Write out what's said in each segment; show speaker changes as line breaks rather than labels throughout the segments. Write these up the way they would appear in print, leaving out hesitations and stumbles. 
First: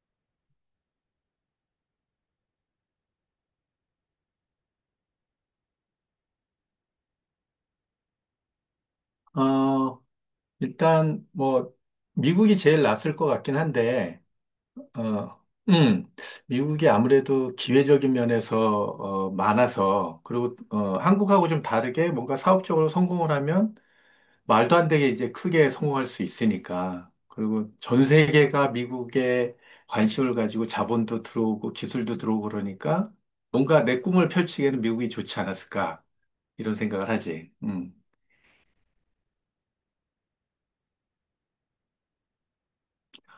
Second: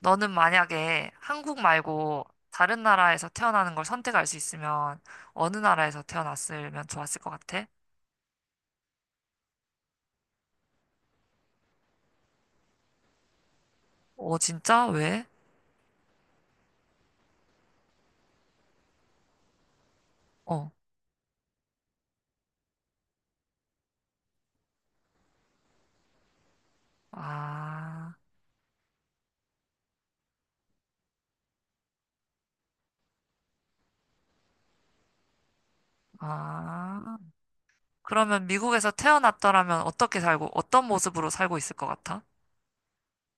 너는 만약에 한국 말고 다른 나라에서 태어나는 걸 선택할 수 있으면 어느 나라에서 태어났으면 좋았을 것 같아?
어, 일단, 뭐, 미국이 제일 낫을 것 같긴 한데,
어, 진짜? 왜?
어, 음, 미국이 아무래도 기회적인 면에서, 많아서, 그리고,
어.
한국하고 좀 다르게 뭔가 사업적으로 성공을 하면 말도 안 되게 이제 크게 성공할 수 있으니까. 그리고 전
아,
세계가 미국에 관심을 가지고 자본도 들어오고 기술도 들어오고 그러니까 뭔가 내 꿈을 펼치기에는 미국이 좋지 않았을까, 이런 생각을
아.
하지. 음.
그러면 미국에서 태어났더라면 어떻게 살고, 어떤 모습으로 살고 있을 것 같아?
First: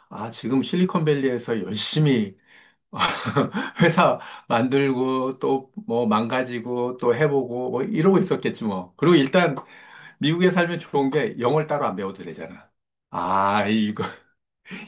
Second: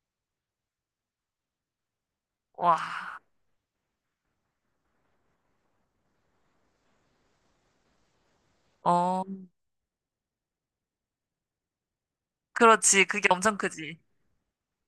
아, 지금 실리콘밸리에서 열심히
와,
회사 만들고 또 뭐 망가지고 또 해보고 뭐 이러고 있었겠지 뭐. 그리고
어,
일단 미국에 살면 좋은 게 영어를 따로 안 배워도 되잖아.
그렇지. 그게 엄청
아,
크지.
이거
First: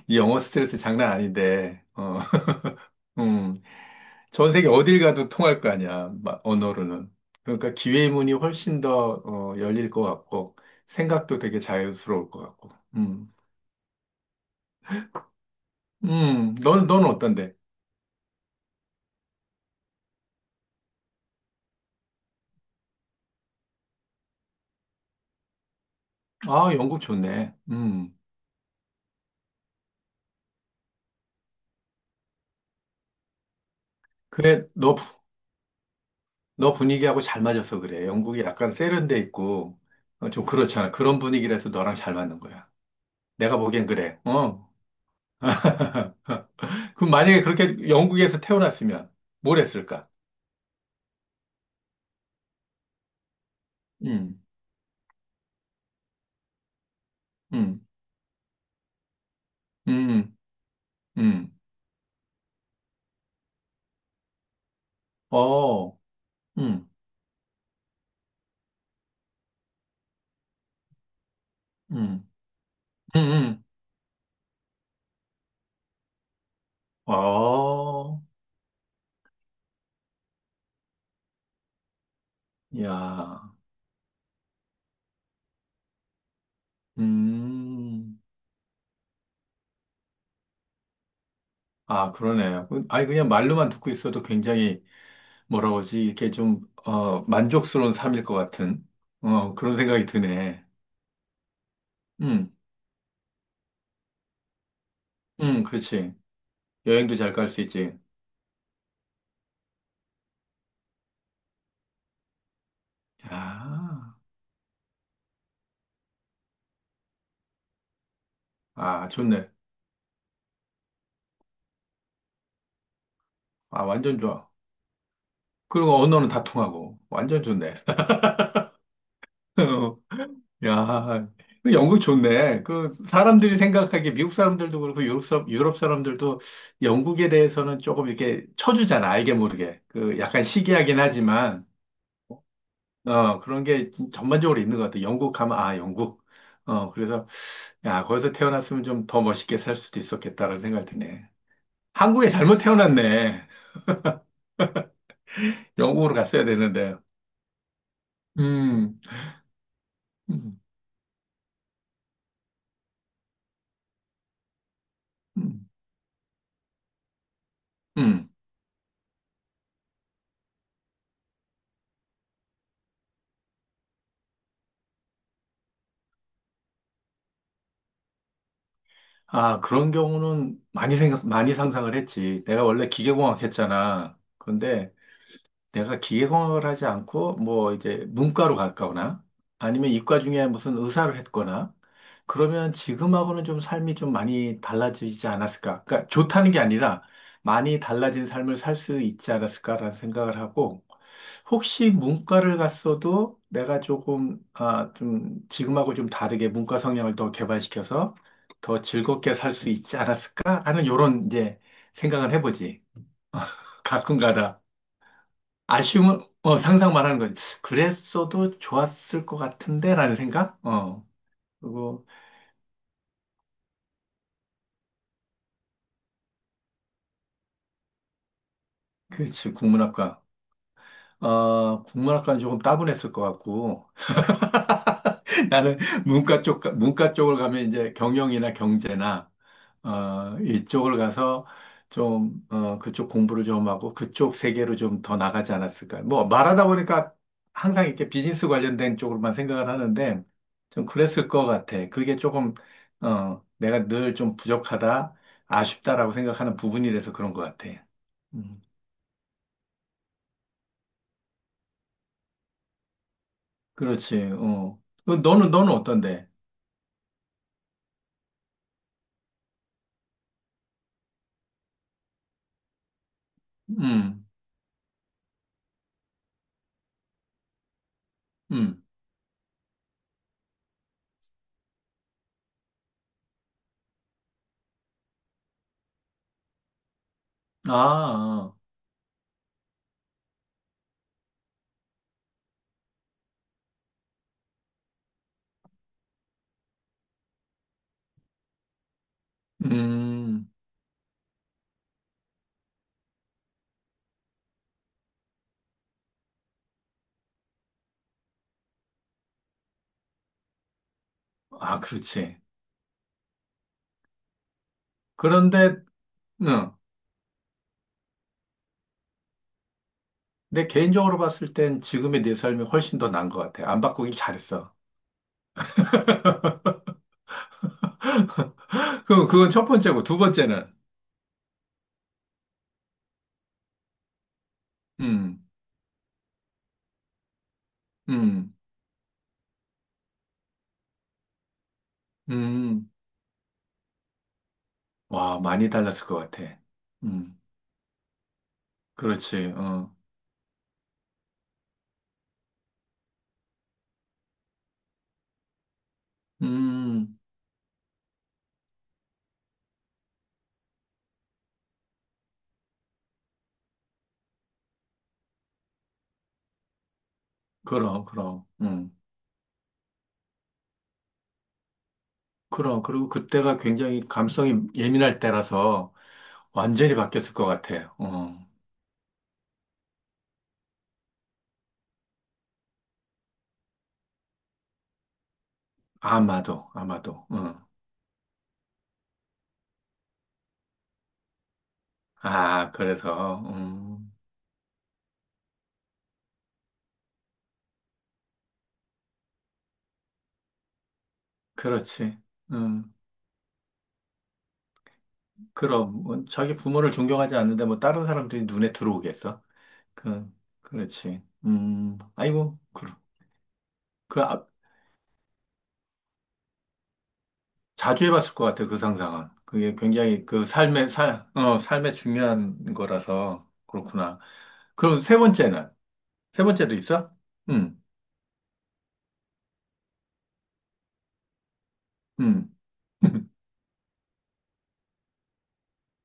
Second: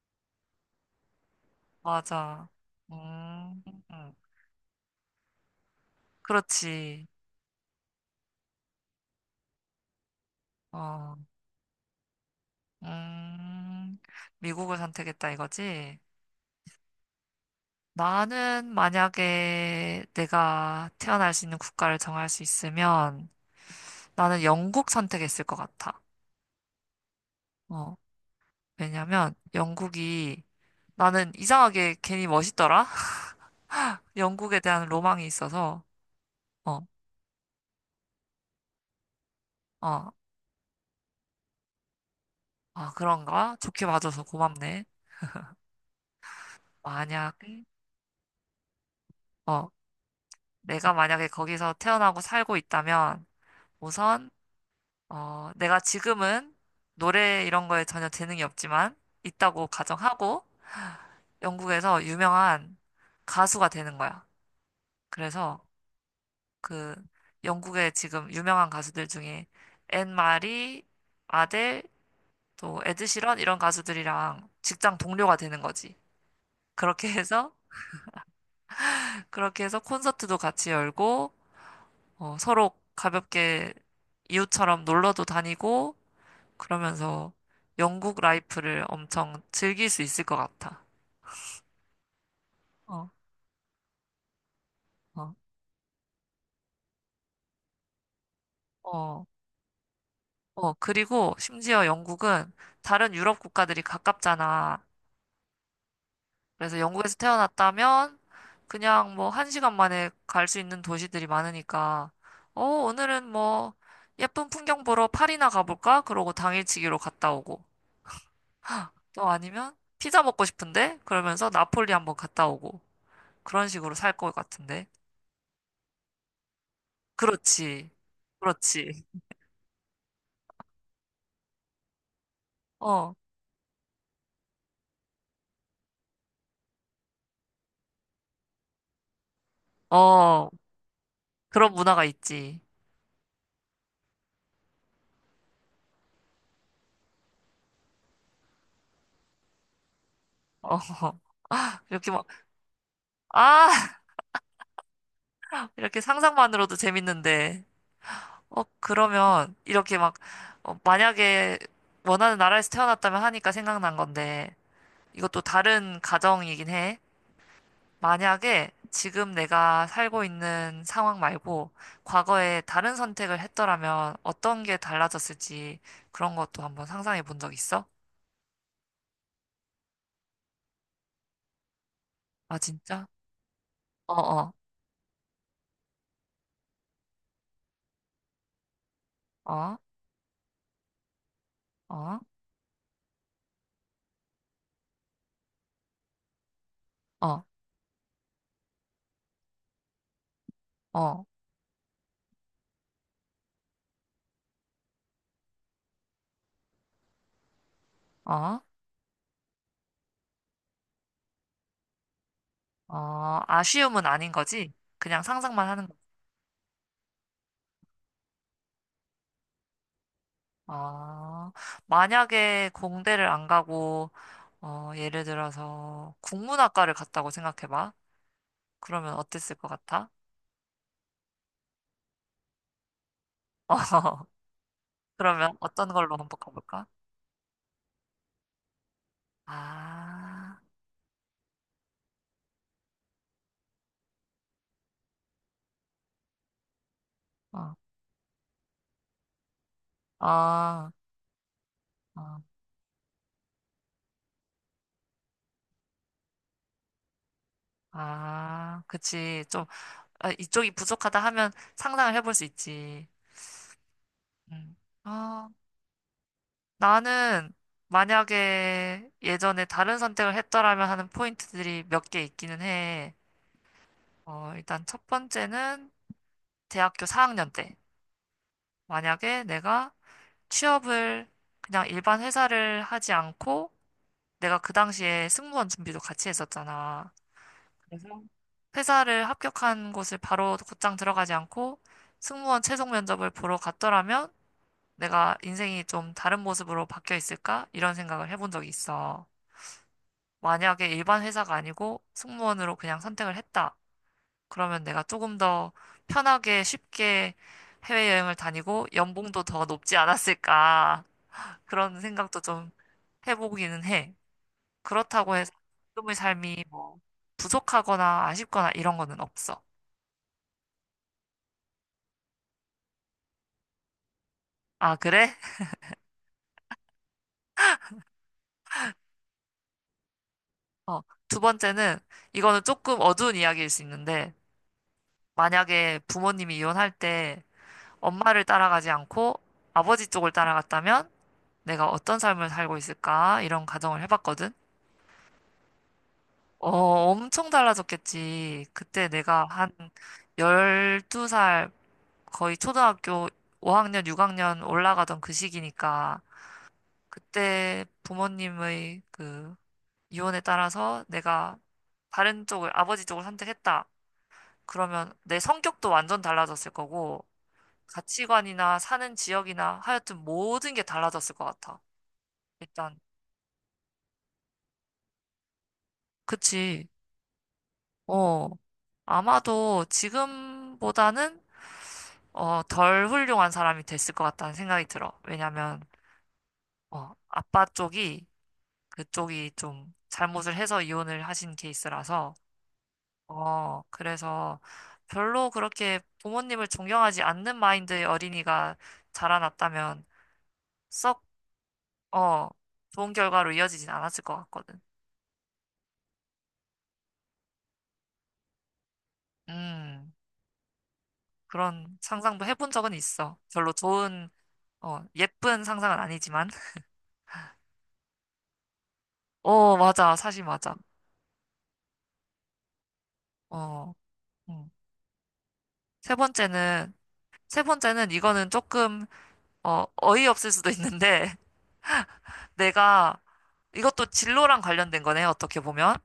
이 영어 스트레스 장난 아닌데.
맞아.
음,
음, 음.
전 세계 어딜 가도 통할 거 아니야.
그렇지.
언어로는. 그러니까 기회의 문이 훨씬 더 열릴 것 같고
어,
생각도 되게 자유스러울 것 같고. 음,
음, 미국을 선택했다 이거지?
넌, 는 어떤데?
나는 만약에 내가 태어날 수 있는 국가를 정할 수 있으면 나는 영국 선택했을 것 같아.
아, 영국 좋네.
어, 왜냐면 영국이 나는 이상하게 괜히 멋있더라? 영국에
그래,
대한 로망이 있어서.
너
어,
분위기하고 잘 맞아서 그래. 영국이 약간 세련돼 있고,
어,
좀 그렇잖아. 그런 분위기라서 너랑 잘 맞는 거야.
아, 그런가?
내가
좋게
보기엔 그래.
봐줘서
어.
고맙네.
그럼 만약에
만약에,
그렇게 영국에서 태어났으면 뭘
어,
했을까?
내가 만약에 거기서 태어나고 살고 있다면 우선,
음,
어, 내가 지금은 노래 이런
음,
거에 전혀 재능이 없지만 있다고
음,
가정하고
음,
영국에서 유명한 가수가 되는 거야. 그래서
어, 음,
그 영국의 지금 유명한 가수들 중에 앤 마리, 아델,
음,
또
음,
에드시런 이런
음,
가수들이랑 직장 동료가 되는 거지. 그렇게 해서
어,
콘서트도 같이 열고, 어, 서로
야,
가볍게 이웃처럼 놀러도 다니고 그러면서 영국
음,
라이프를 엄청 즐길 수 있을 것 같아.
아, 그러네. 아니,
어,
그냥 말로만 듣고 있어도 굉장히
어,
뭐라 고 하지 이게 좀, 만족스러운 삶일 것 같은,
어.
그런 생각이 드네.
어, 그리고 심지어 영국은
음,
다른 유럽 국가들이 가깝잖아.
그렇지.
그래서 영국에서
여행도 잘 갈 수 있지.
태어났다면 그냥 뭐 한 시간 만에 갈 수 있는 도시들이 많으니까, 어, 오늘은 뭐
아,
예쁜 풍경 보러 파리나 가볼까? 그러고 당일치기로 갔다 오고.
아,
또
좋네.
아니면 피자 먹고 싶은데? 그러면서 나폴리 한번 갔다 오고. 그런
아,
식으로 살
완전
것
좋아.
같은데.
그리고 언어는 다 통하고. 완전 좋네.
그렇지. 그렇지.
어, 야, 그 영국 좋네. 그
어,
사람들이 생각하기에 미국 사람들도 그렇고 유럽, 유럽 사람들도 영국에 대해서는 조금 이렇게 쳐주잖아. 알게 모르게. 그 약간
어,
시기하긴 하지만.
그런 문화가 있지.
그런 게 전반적으로 있는 것 같아. 영국 가면, 아, 영국. 그래서, 야, 거기서 태어났으면 좀 더 멋있게 살 수도 있었겠다라는
어,
생각이 드네.
이렇게 막,
한국에 잘못 태어났네.
아! 이렇게
영국으로 갔어야
상상만으로도
되는데.
재밌는데, 어,
음,
그러면 이렇게 막,
음,
어, 만약에 원하는 나라에서 태어났다면 하니까 생각난 건데, 이것도
음.
다른 가정이긴 해.
음.
만약에 지금 내가 살고 있는 상황 말고, 과거에 다른 선택을 했더라면 어떤 게 달라졌을지 그런 것도 한번 상상해 본 적 있어?
아, 그런 경우는 많이 생각, 많이 상상을 했지.
아,
내가 원래
진짜?
기계공학
어,
했잖아.
어,
근데 내가 기계공학을 하지 않고 뭐 이제 문과로 갔거나
어,
아니면 이과 중에 무슨 의사를 했거나
어,
그러면 지금하고는 좀 삶이 좀 많이 달라지지 않았을까? 그러니까 좋다는 게 아니라
어,
많이 달라진 삶을 살 수 있지 않았을까라는 생각을 하고
어,
혹시 문과를 갔어도 내가 조금 아, 좀 지금하고 좀 다르게 문과 성향을 더 개발시켜서
어,
더 즐겁게 살 수 있지 않았을까라는 요런 이제 생각을 해보지.
어, 아쉬움은 아닌
가끔가다.
거지? 그냥 상상만 하는.
아쉬움은 상상 말하는 거지. 그랬어도 좋았을 것 같은데라는 생각? 어.
아,
그리고
만약에 공대를 안 가고, 어, 예를 들어서 국문학과를 갔다고 생각해봐. 그러면
그렇지
어땠을 것 같아?
국문학과. 국문학과는 조금 따분했을 것 같고
어, 그러면
나는
어떤 걸로 한번
문과 쪽
가볼까?
문과 쪽을 가면 이제 경영이나 경제나
아,
이쪽을 가서 좀, 그쪽 공부를 좀 하고 그쪽 세계로 좀 더 나가지 않았을까. 뭐, 말하다 보니까
어,
항상 이렇게 비즈니스 관련된 쪽으로만 생각을 하는데 좀
아,
그랬을 것 같아. 그게
어,
조금, 내가 늘 좀 부족하다, 아쉽다라고 생각하는 부분이라서 그런 것 같아. 음,
아, 그치. 좀, 아, 이쪽이 부족하다 하면 상상을 해볼 수 있지.
그렇지,
음.
어. 그
아,
너는 어떤데?
나는 만약에 예전에 다른 선택을 했더라면 하는 포인트들이 몇 개 있기는 해.
음,
어, 일단 첫 번째는 대학교 4학년 때
음.
만약에 내가 취업을 그냥 일반 회사를 하지 않고 내가 그 당시에 승무원 준비도 같이 했었잖아.
아,
그래서
아.
회사를 합격한 곳을 바로 곧장 들어가지 않고 승무원 최종 면접을 보러 갔더라면 내가 인생이 좀 다른 모습으로 바뀌어 있을까? 이런 생각을 해본 적이 있어.
음.
만약에 일반 회사가 아니고 승무원으로 그냥 선택을 했다. 그러면 내가 조금 더 편하게 쉽게 해외여행을 다니고 연봉도 더 높지 않았을까.
아,
그런
그렇지.
생각도 좀 해보기는 해. 그렇다고 해서
그런데,
지금의 삶이
응.
뭐 부족하거나 아쉽거나 이런 거는 없어.
내 개인적으로 봤을 땐 지금의 내 삶이 훨씬 더 나은 것 같아. 안 바꾸길 잘했어.
아, 그래?
그럼 그건 첫 번째고, 두 번째는,
어, 두 번째는 이거는 조금 어두운 이야기일 수 있는데
음,
만약에 부모님이 이혼할 때 엄마를
음,
따라가지 않고 아버지 쪽을 따라갔다면 내가 어떤 삶을 살고
음,
있을까? 이런 가정을 해봤거든.
와, 많이 달랐을 것 같아.
어,
음,
엄청 달라졌겠지. 그때 내가
그렇지,
한
어,
12살, 거의 초등학교 5학년, 6학년 올라가던 그 시기니까,
음,
그때 부모님의 그 유언에 따라서 내가 다른 쪽을, 아버지 쪽을 선택했다. 그러면 내 성격도 완전 달라졌을 거고,
그럼, 그럼,
가치관이나 사는 지역이나 하여튼 모든 게 달라졌을 것 같아.
그럼.
일단,
그리고 그때가 굉장히 감성이 예민할 때라서
그치.
완전히 바뀌었을 것 같아.
어, 아마도 지금보다는 어, 덜 훌륭한 사람이 됐을 것 같다는 생각이 들어. 왜냐면,
아마도,
어,
아마도,
아빠
어.
쪽이 그쪽이 좀 잘못을 해서 이혼을 하신 케이스라서,
아, 그래서,
어, 그래서 별로 그렇게 부모님을 존경하지 않는 마인드의 어린이가 자라났다면 썩,
그렇지,
어,
응.
좋은 결과로 이어지진 않았을 것 같거든.
그럼 뭐 자기 부모를 존경하지 않는데 뭐 다른 사람들이 눈에 들어오겠어?
음,
그 그렇지.
그런 상상도
아이고
해본
그,
적은 있어. 별로
그
좋은,
아,
어, 예쁜 상상은 아니지만.
자주 해봤을 것 같아 그 상상은. 그게
어, 맞아.
굉장히
사실
그
맞아.
삶의 살, 어, 삶의 중요한 거라서
어,
그렇구나.
음.
그럼 세 번째는
세
세 번째도
번째는
있어? 음,
이거는 조금 어, 어이없을 수도 있는데
음,
내가 이것도 진로랑 관련된 거네, 어떻게 보면.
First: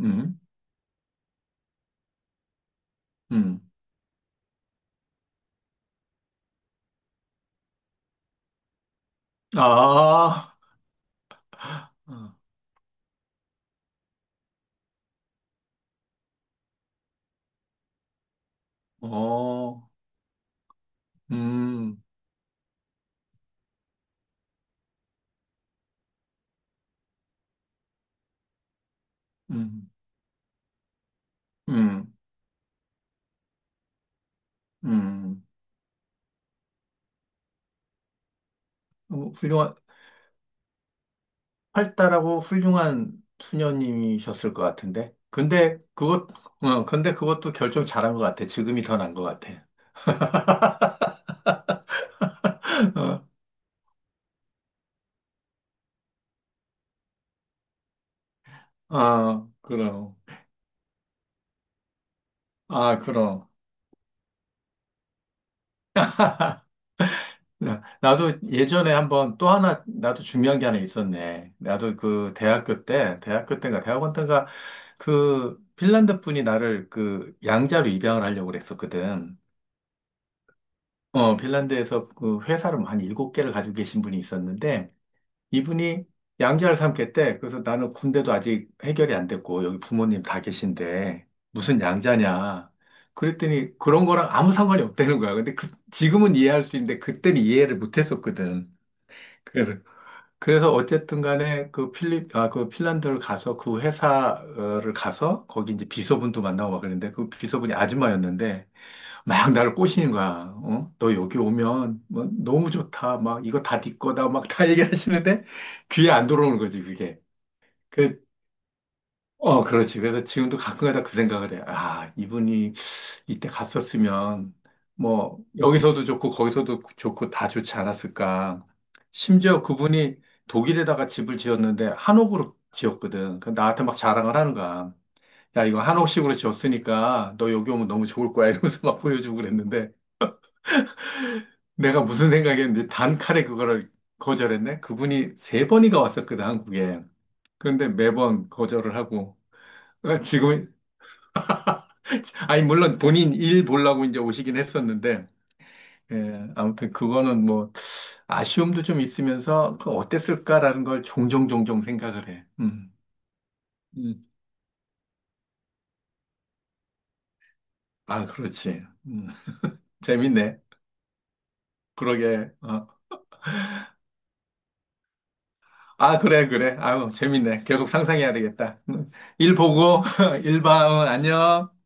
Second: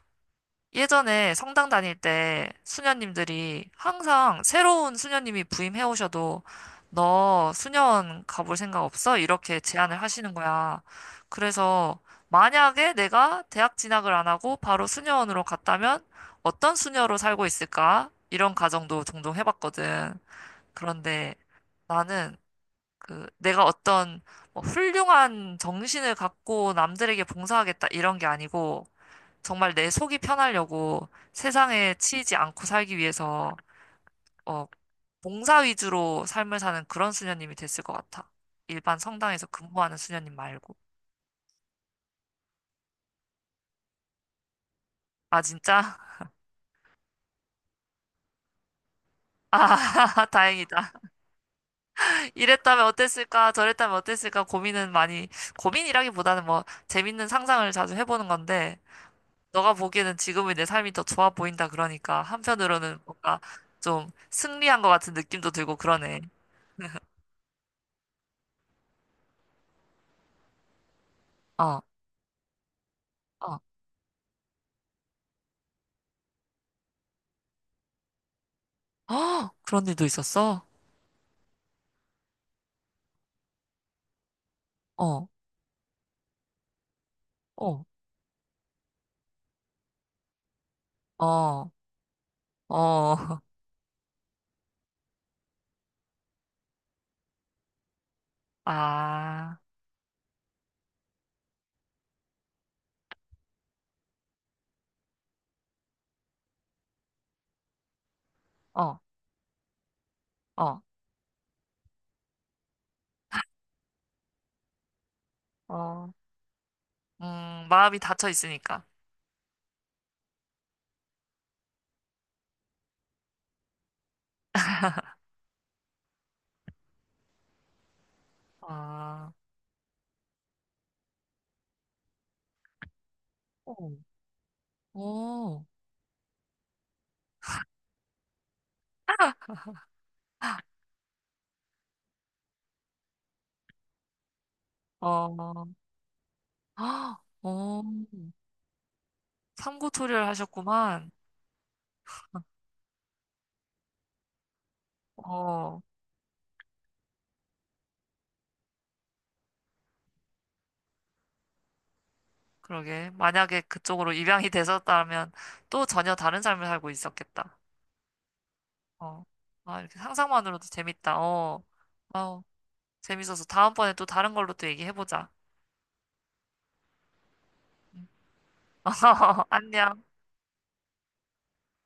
음,
예전에 성당 다닐 때
음.
수녀님들이 항상 새로운 수녀님이 부임해 오셔도 너 수녀원 가볼 생각 없어? 이렇게 제안을 하시는
아,
거야. 그래서 만약에 내가 대학 진학을 안 하고 바로 수녀원으로 갔다면 어떤 수녀로 살고 있을까? 이런 가정도 종종
어,
해봤거든. 그런데
음,
나는 그 내가 어떤 뭐 훌륭한 정신을 갖고 남들에게 봉사하겠다 이런 게 아니고 정말
음,
내 속이 편하려고 세상에
음,
치이지 않고 살기 위해서 어
음.
봉사 위주로 삶을 사는 그런 수녀님이 됐을 것 같아. 일반
어,
성당에서
훌륭한.
근무하는 수녀님 말고.
활달하고 훌륭한 수녀님이셨을 것 같은데.
아, 진짜?
근데 그것도 결정 잘한 것 같아. 지금이 더 나은 것 같아.
아, 다행이다. 이랬다면
어,
어땠을까? 저랬다면 어땠을까? 고민은 많이, 고민이라기보다는 뭐 재밌는 상상을 자주 해보는 건데
아,
너가 보기에는
그럼.
지금의 내 삶이 더 좋아 보인다 그러니까 한편으로는
아,
뭔가
그럼.
좀 승리한 것 같은 느낌도 들고 그러네.
나도 예전에 한번 또 하나, 나도 중요한 게 하나 있었네.
어,
나도 그 대학교 때,
어,
대학교 때인가, 대학원 때인가, 그 핀란드 분이 나를 그 양자로 입양을 하려고 그랬었거든.
어, 그런 일도 있었어?
핀란드에서 그 회사를 한 일곱 개를 가지고 계신 분이 있었는데,
어,
이분이 양자를 삼겠대. 그래서
어,
나는 군대도 아직 해결이 안 됐고, 여기 부모님 다 계신데,
어,
무슨 양자냐.
어,
그랬더니 그런 거랑 아무 상관이 없다는 거야. 근데 지금은 이해할 수 있는데, 그때는 이해를 못 했었거든.
아,
그래서 어쨌든 간에 그 핀란드를 가서 그 회사를 가서 거기 이제 비서분도 만나고 막 그랬는데 그 비서분이 아줌마였는데
어,
막 나를 꼬시는 거야.
어,
어? 너 여기 오면 뭐 너무 좋다. 막 이거 다 네 거다. 막 다 얘기하시는데
어,
귀에 안 들어오는 거지, 그게.
마음이
그
닫혀 있으니까.
그렇지. 그래서 지금도 가끔가다 그 생각을 해. 아, 이분이 이때 갔었으면, 뭐, 여기서도 좋고, 거기서도 좋고, 다 좋지 않았을까.
아,
심지어 그분이 독일에다가 집을 지었는데, 한옥으로 지었거든. 그 나한테
어,
막 자랑을 하는 거야. 야,
어,
이거 한옥식으로 지었으니까, 너 여기 오면 너무 좋을 거야. 이러면서 막 보여주고 그랬는데, 내가 무슨 생각이었는데, 단칼에 그거를 거절했네? 그분이
어,
세 번이가 왔었거든, 한국에.
어, 어,
그런데 매번 거절을 하고,
삼고 초려를
지금
하셨구만.
아니, 물론 본인 일 보려고 이제 오시긴 했었는데,
어.
예, 아무튼 그거는 뭐, 아쉬움도 좀 있으면서, 그 어땠을까라는 걸 종종 종종 생각을 해.
그러게. 만약에 그쪽으로
음.
입양이 되셨다면 또 전혀 다른 삶을 살고 있었겠다.
아, 그렇지.
어. 아, 이렇게
재밌네.
상상만으로도 재밌다. 어. 아우,
그러게. 어.
재밌어서 다음번에 또 다른 걸로 또 얘기해보자.
아, 그래, 그래. 아유, 재밌네. 계속 상상해야 되겠다. 일 보고,
안녕.
일 봐. 안녕.